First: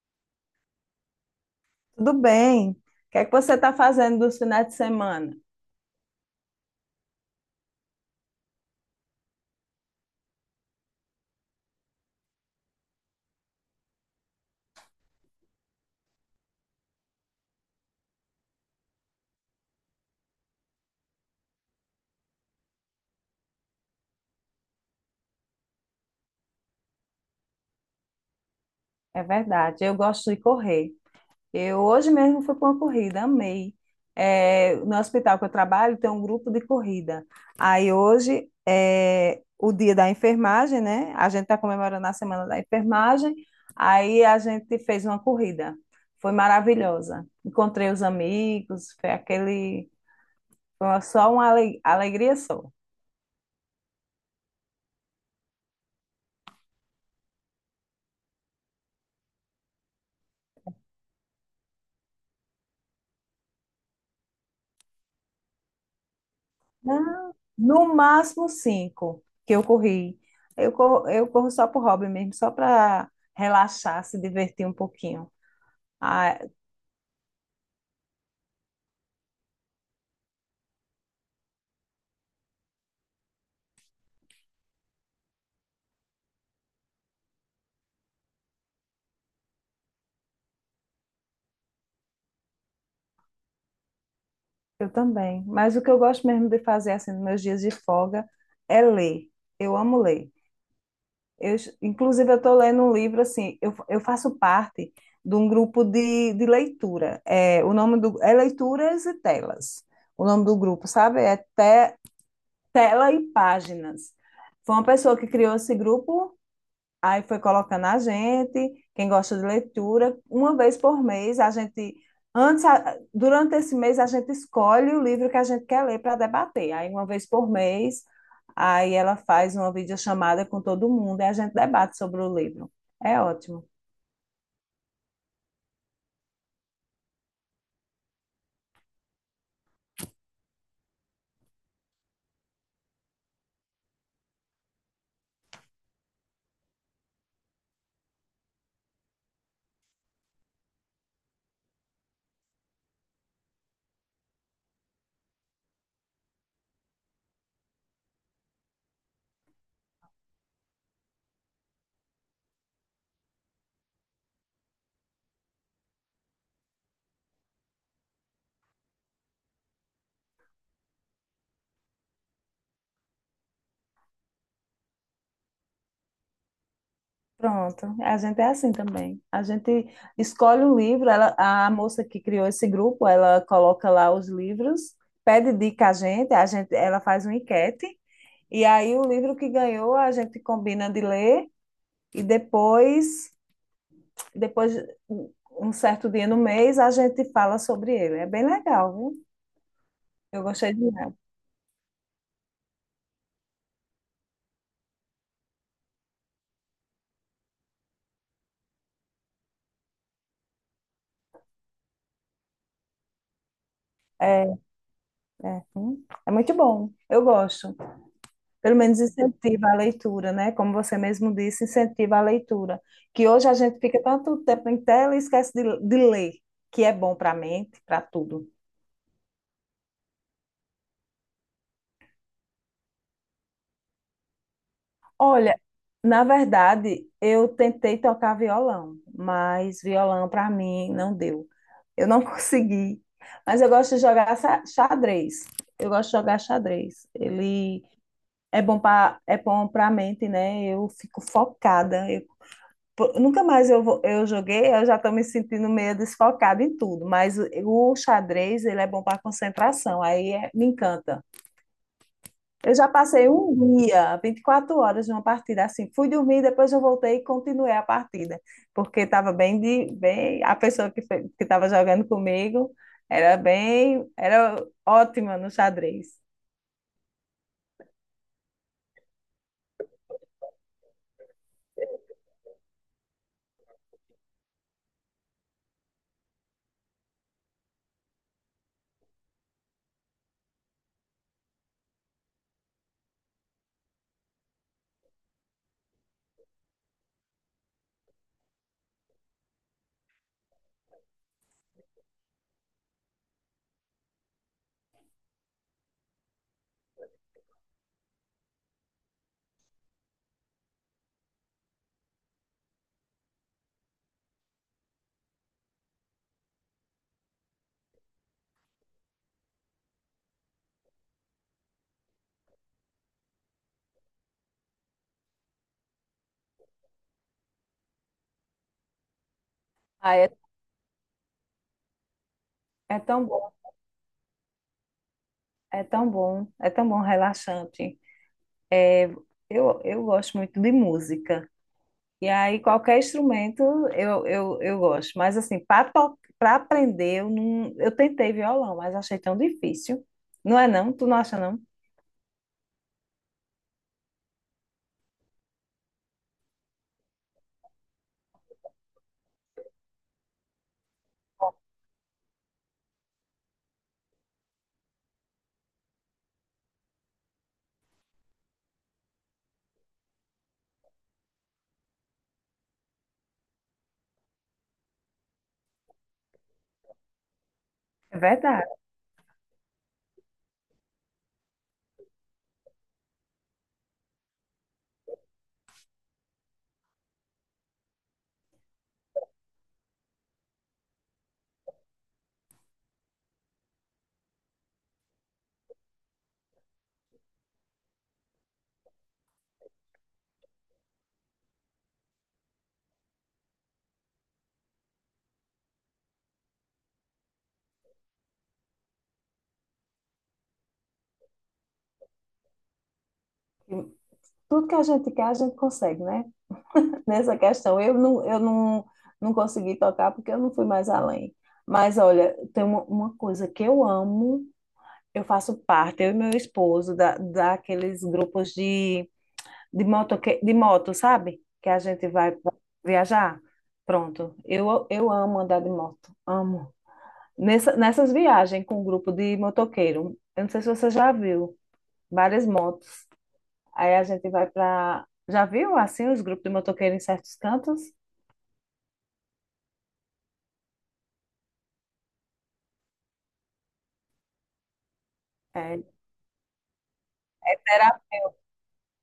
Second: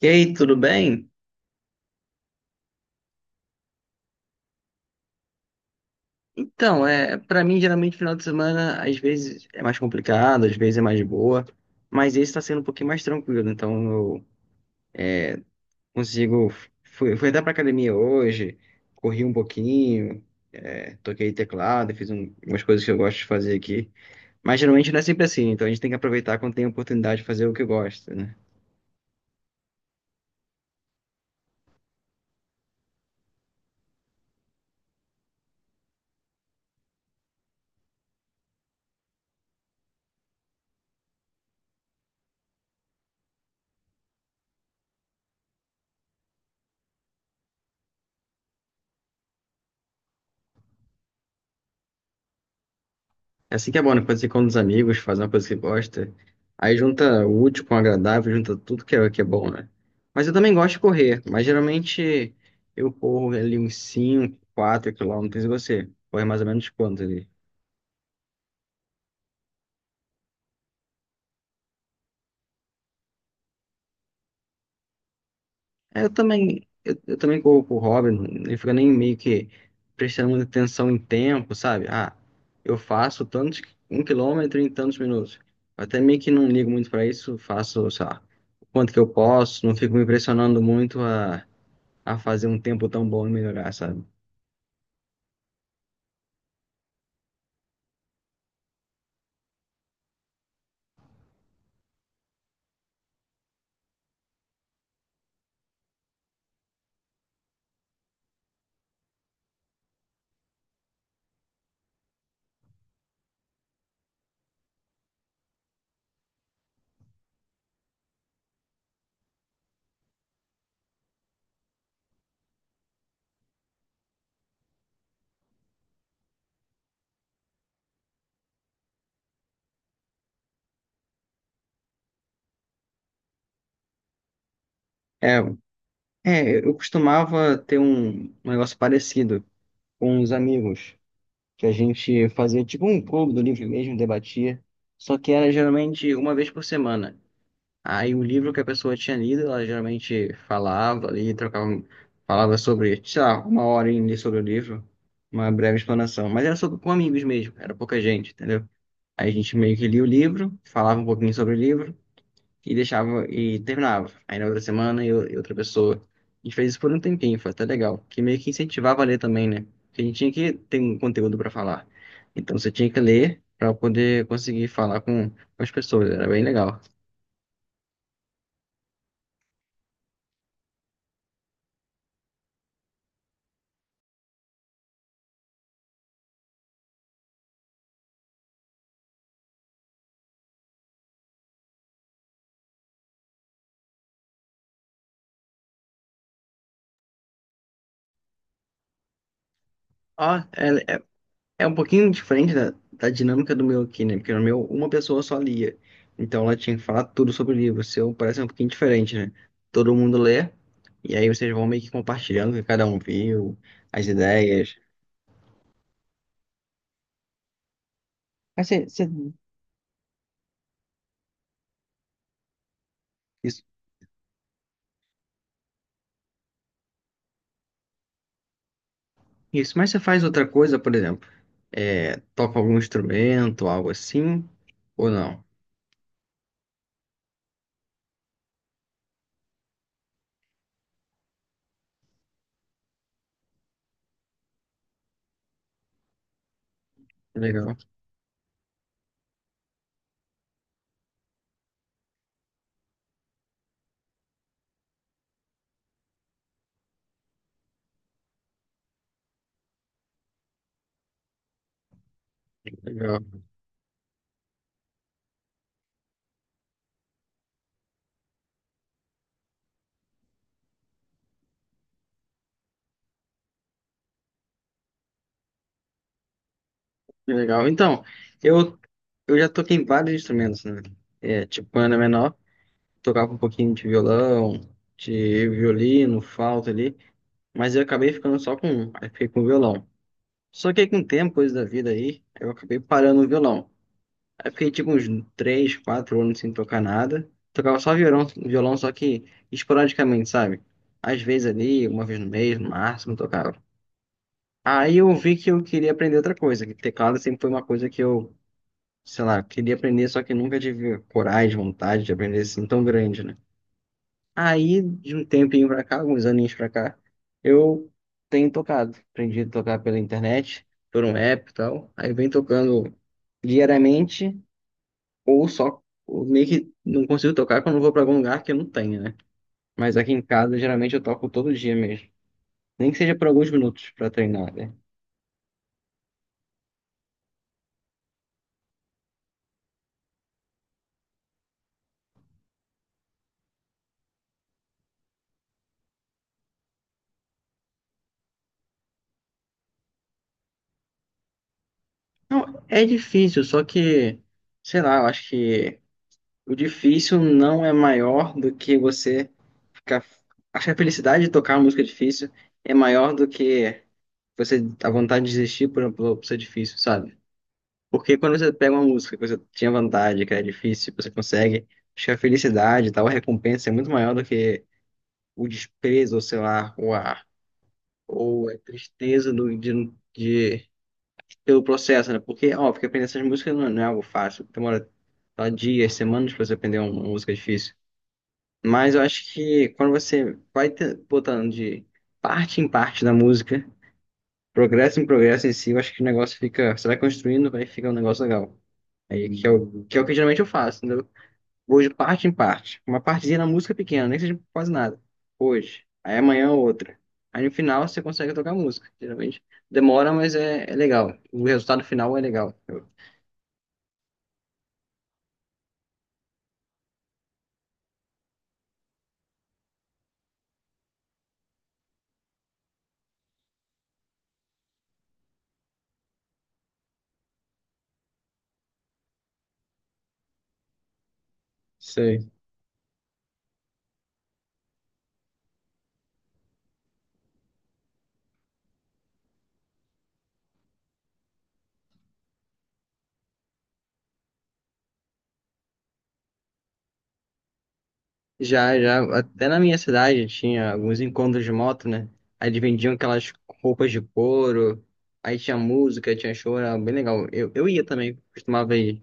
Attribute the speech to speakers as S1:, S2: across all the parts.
S1: E aí, tudo bem?
S2: Tudo bem. O que é que você está fazendo dos finais de semana?
S1: Então, para mim, geralmente, final de semana, às vezes é mais complicado, às vezes é mais boa, mas esse está sendo um pouquinho mais tranquilo, então eu consigo. Fui até pra academia hoje, corri um pouquinho, toquei teclado, fiz umas coisas que eu gosto de fazer aqui, mas geralmente não é sempre assim, então a gente tem que aproveitar quando tem a oportunidade de fazer o que gosta, né?
S2: É verdade, eu gosto de correr. Eu hoje mesmo fui para uma corrida, amei. É, no hospital que eu trabalho tem um grupo de corrida. Aí hoje é o dia da enfermagem, né? A gente está comemorando a semana da enfermagem. Aí a gente fez uma corrida. Foi maravilhosa. Encontrei os amigos, foi só uma alegria só.
S1: É assim que é bom, né? Quando você com os amigos, faz uma coisa que gosta. Aí junta o útil com o agradável, junta tudo que é bom, né? Mas eu também gosto de correr, mas geralmente eu corro ali uns 5 4 quilômetros e você corre mais ou menos quanto ali?
S2: Não, no máximo cinco que eu corri. Eu corro só por hobby mesmo, só para relaxar, se divertir um pouquinho.
S1: É, eu
S2: Ah,
S1: também, eu também corro por hobby, não fica nem meio que prestando muita atenção em tempo, sabe? Ah, eu faço tantos, um quilômetro em tantos minutos. Eu até meio que não ligo muito pra isso, faço, sei lá, o quanto que eu posso, não fico me impressionando muito a fazer um tempo tão bom e melhorar, sabe?
S2: eu também. Mas o que eu gosto mesmo de fazer assim nos meus dias de folga é ler. Eu amo ler. Eu, inclusive, eu estou lendo um livro assim. Eu faço parte de um grupo de leitura. É, o nome do é Leituras e Telas. O nome do grupo, sabe? É Tela e Páginas. Foi uma pessoa que criou esse grupo. Aí foi colocando a gente, quem gosta de leitura, uma vez por mês, a gente antes, durante esse mês, a gente escolhe o livro que a gente quer ler para debater. Aí uma vez por mês, aí ela faz uma videochamada com todo mundo e a gente debate sobre o livro. É ótimo.
S1: É, é, eu costumava ter um negócio parecido com os amigos, que a gente fazia tipo um clube do livro mesmo, debatia, só que era geralmente uma vez por semana. Aí o livro que a pessoa tinha lido, ela geralmente falava ali, trocava, falava sobre, sei lá, uma hora ali sobre o livro, uma breve explanação. Mas era só com amigos mesmo, era pouca gente, entendeu? Aí a gente meio que lia o livro, falava um pouquinho sobre o livro, e deixava e terminava. Aí na outra semana eu e outra pessoa. A gente fez isso por um tempinho, foi até legal. Que meio que incentivava a ler também, né? Porque a gente tinha que ter um conteúdo para falar. Então você tinha que ler para poder conseguir falar com as pessoas. Era bem legal.
S2: Pronto, a gente é assim também. A gente escolhe um livro, ela, a moça que criou esse grupo, ela coloca lá os livros, pede dica a gente, ela faz uma enquete. E aí o livro que ganhou a gente combina de ler e depois um um certo dia no mês a gente fala sobre ele. É bem legal, viu?
S1: Ó,
S2: Eu gostei de ler.
S1: é um pouquinho diferente da dinâmica do meu aqui, né? Porque no meu uma pessoa só lia. Então ela tinha que falar tudo sobre o livro. O seu parece um pouquinho diferente, né? Todo mundo lê. E aí vocês vão meio que compartilhando o que cada um viu, as
S2: É,
S1: ideias.
S2: é, é muito bom. Eu gosto.
S1: Mas
S2: Pelo
S1: você,
S2: menos
S1: você
S2: incentiva a leitura, né? Como você mesmo disse, incentiva a leitura. Que hoje a
S1: Isso,
S2: gente fica tanto tempo em tela e esquece de ler, que é bom para a mente, para tudo.
S1: isso. Mas você faz outra coisa, por exemplo, toca algum instrumento, algo assim, ou não?
S2: Olha, na verdade, eu tentei tocar violão, mas violão para mim não deu. Eu não consegui. Mas eu gosto de jogar xadrez. Eu gosto de jogar xadrez.
S1: Que legal,
S2: Ele é bom para, é bom para mente, né? Eu fico focada. Eu, pô, nunca mais eu, eu joguei, eu já estou me sentindo meio desfocada em tudo, mas o xadrez, ele é bom para concentração. Me encanta.
S1: que
S2: Eu já
S1: legal,
S2: passei um dia, 24 horas numa partida assim. Fui dormir, depois eu voltei e continuei a partida, porque estava bem de bem, a pessoa que que estava jogando comigo era bem, era ótima no xadrez.
S1: que legal. Então, eu, eu já toquei em vários instrumentos, né? É, tipo, quando era menor, tocava um pouquinho de violão, de violino, flauta ali, mas eu acabei ficando só com um, aí fiquei com o violão. Só que aí com o tempo, coisa da vida aí, eu acabei parando o violão. Aí fiquei tipo uns 3, 4 anos sem tocar nada. Tocava só violão, violão, só que esporadicamente, sabe? Às vezes ali, uma vez no mês, no máximo, tocava. Aí eu vi que eu queria aprender outra coisa, que teclado sempre foi uma coisa que eu, sei lá, queria aprender, só que nunca tive coragem, vontade de aprender assim tão grande, né? Aí, de um tempinho pra cá, alguns aninhos pra cá, eu tenho tocado. Aprendi a tocar pela internet, por um app e tal. Aí vem tocando diariamente ou só, ou meio que não consigo tocar quando eu vou pra algum lugar que eu não tenha, né? Mas aqui
S2: Ah,
S1: em
S2: é,
S1: casa, geralmente eu toco todo dia mesmo. Nem que
S2: é
S1: seja
S2: tão
S1: por alguns
S2: bom,
S1: minutos pra treinar, né?
S2: é tão bom, é tão bom, relaxante. É, eu gosto muito de música. E aí, qualquer instrumento eu gosto. Mas, assim, para aprender, eu, não, eu tentei violão, mas achei tão difícil. Não é não? Tu não acha não?
S1: Não, é difícil, só que, sei lá, eu acho que o difícil não é maior do que você ficar. Acho que a felicidade de tocar uma música difícil é maior do que você, a vontade de desistir por ser difícil, sabe? Porque quando você pega uma música que você tinha vontade, que era difícil, você consegue, acho que a felicidade e tal, a recompensa é muito maior do que o desprezo, ou sei lá, ou a,
S2: É
S1: ou a
S2: verdade.
S1: tristeza de- pelo processo, né? Porque, ó, porque aprender essas músicas não, não é algo fácil, demora tá, dias, semanas pra você aprender uma música difícil. Mas eu acho que quando você vai botando de parte em parte da música, progresso em si, eu acho que o negócio fica, você vai construindo, vai ficar um negócio legal. Aí, é o que geralmente eu faço, entendeu? Vou de parte em parte. Uma partezinha na música pequena, nem que seja quase nada. Hoje. Aí amanhã outra. Aí no final você consegue tocar música. Geralmente demora, mas é legal. O resultado final é legal.
S2: Tudo que a gente quer, a gente consegue, né? Nessa questão, eu não, não consegui tocar porque eu não fui mais além. Mas, olha, tem uma coisa que eu amo, eu faço parte, eu e meu esposo, da, daqueles grupos de de moto, sabe? Que a gente
S1: Sei.
S2: vai viajar. Pronto. Eu amo andar de moto, amo. Nessas viagens com um grupo de motoqueiro, eu não sei se você já viu, várias motos. Aí a gente vai para. Já viu assim os grupos de motoqueiro em certos cantos?
S1: Já, já, até na minha cidade tinha alguns encontros de moto, né? Aí eles vendiam aquelas roupas de couro, aí tinha
S2: É,
S1: música, tinha show, era bem legal. Eu ia também, costumava ir.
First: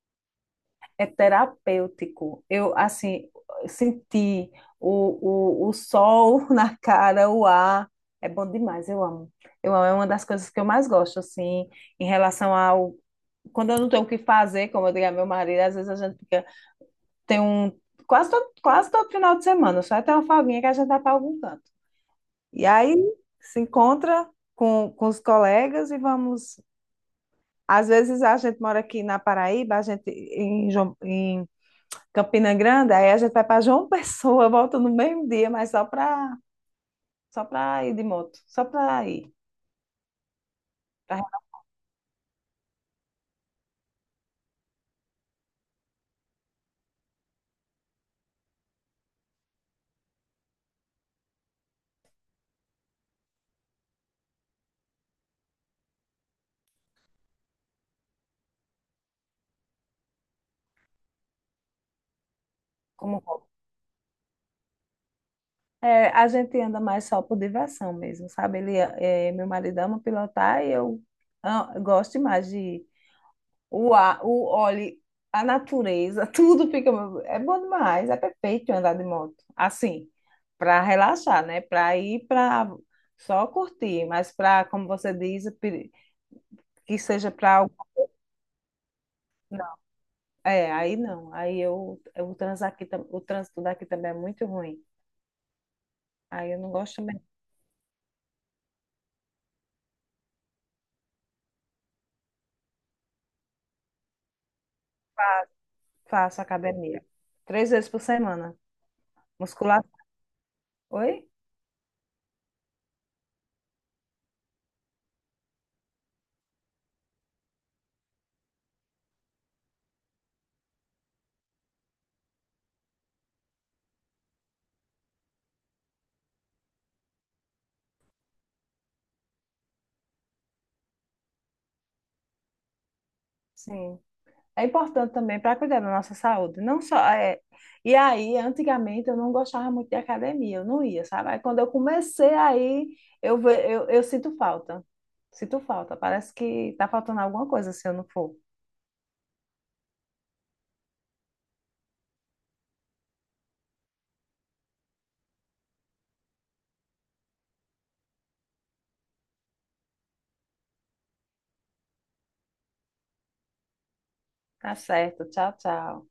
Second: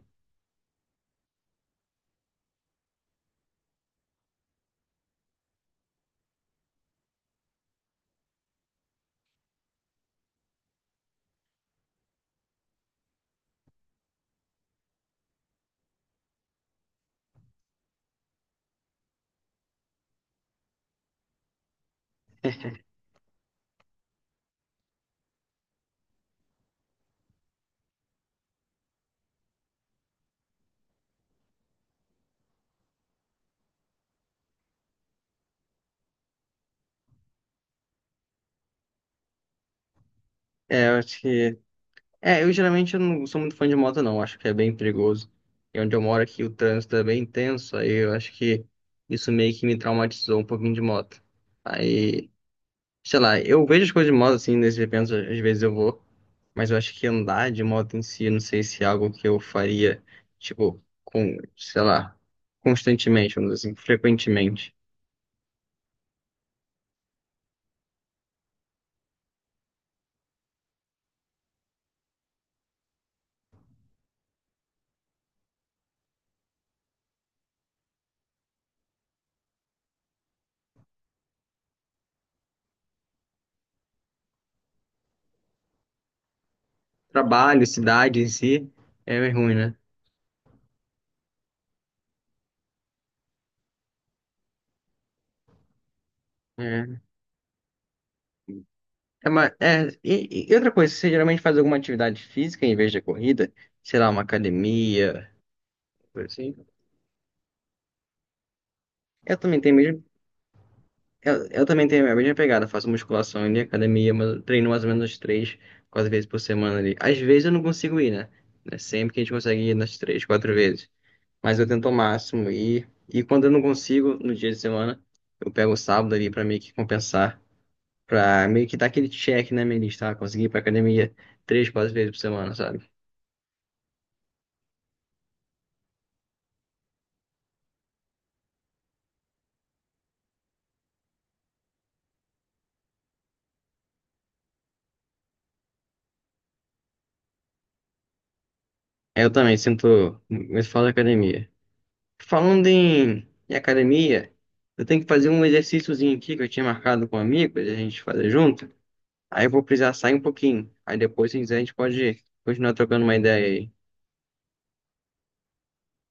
S2: é terapêutico. Eu, assim, senti o sol na cara, o ar. É bom demais, eu amo. Eu amo, é uma das coisas que eu mais gosto, assim, em relação ao. Quando eu não tenho o que fazer, como eu digo a meu marido, às vezes a gente fica. Tem um. Quase todo final de semana, só tem uma folguinha que a gente vai para algum canto. E aí se encontra com os colegas e vamos. Às vezes a gente mora aqui na Paraíba, a gente em, em Campina Grande, aí a gente vai para João Pessoa, volta no mesmo dia, mas só para ir de moto, só para ir,
S1: É, eu acho
S2: pra-
S1: que É, eu geralmente eu não sou muito fã de moto, não. Acho que é bem perigoso. E onde eu moro aqui, o trânsito é bem intenso. Aí eu acho que isso meio que me traumatizou um pouquinho de moto. Aí, sei lá, eu vejo as coisas de moto assim, nesses eventos, às vezes eu vou. Mas eu acho que andar de moto em si, eu não sei se é algo que eu faria, tipo, com, sei lá,
S2: como
S1: constantemente,
S2: hobby.
S1: vamos dizer assim, frequentemente.
S2: É, a gente anda mais só por diversão mesmo, sabe? Ele, é, meu marido ama pilotar e eu, ah, gosto demais de o ar, o óleo, a natureza, tudo fica, é bom demais, é perfeito andar de moto. Assim, para relaxar, né? Para ir para Só curtir, mas para, como você diz, que seja
S1: Trabalho,
S2: para.
S1: cidade em si, é ruim, né?
S2: É, aí não. O trânsito aqui, o trânsito daqui também é muito ruim. Aí eu não gosto
S1: É.
S2: também.
S1: E outra coisa, você geralmente faz alguma atividade física em vez de corrida? Sei lá, uma academia, coisa
S2: Faço
S1: assim.
S2: academia. 3 vezes por semana.
S1: Eu também tenho
S2: Musculação.
S1: mesmo,
S2: Oi?
S1: eu também tenho a mesma pegada, faço musculação e academia, mas eu treino mais ou menos 3, 4 vezes por semana ali. Às vezes eu não consigo ir, né? Não é sempre que a gente consegue ir nas 3, 4 vezes. Mas eu tento ao máximo ir. E quando eu não consigo, no dia de semana, eu pego o sábado ali pra meio que compensar, pra meio que dar aquele check na minha lista, ah, consegui ir pra academia 3, 4 vezes por semana, sabe?
S2: Sim. É importante também para cuidar da nossa saúde. Não só é... E aí, antigamente, eu não gostava muito de academia. Eu não ia, sabe? Aí quando eu comecei aí, eu sinto falta. Sinto falta. Parece que tá faltando alguma coisa se eu não for.
S1: É, eu também sinto muito falta de academia. Falando em academia, eu tenho que fazer um exercíciozinho aqui que eu tinha marcado com um amigo pra gente fazer junto. Aí eu vou precisar sair um pouquinho. Aí depois, se quiser, a gente pode continuar trocando uma ideia aí.
S2: Tá certo. Tchau, tchau.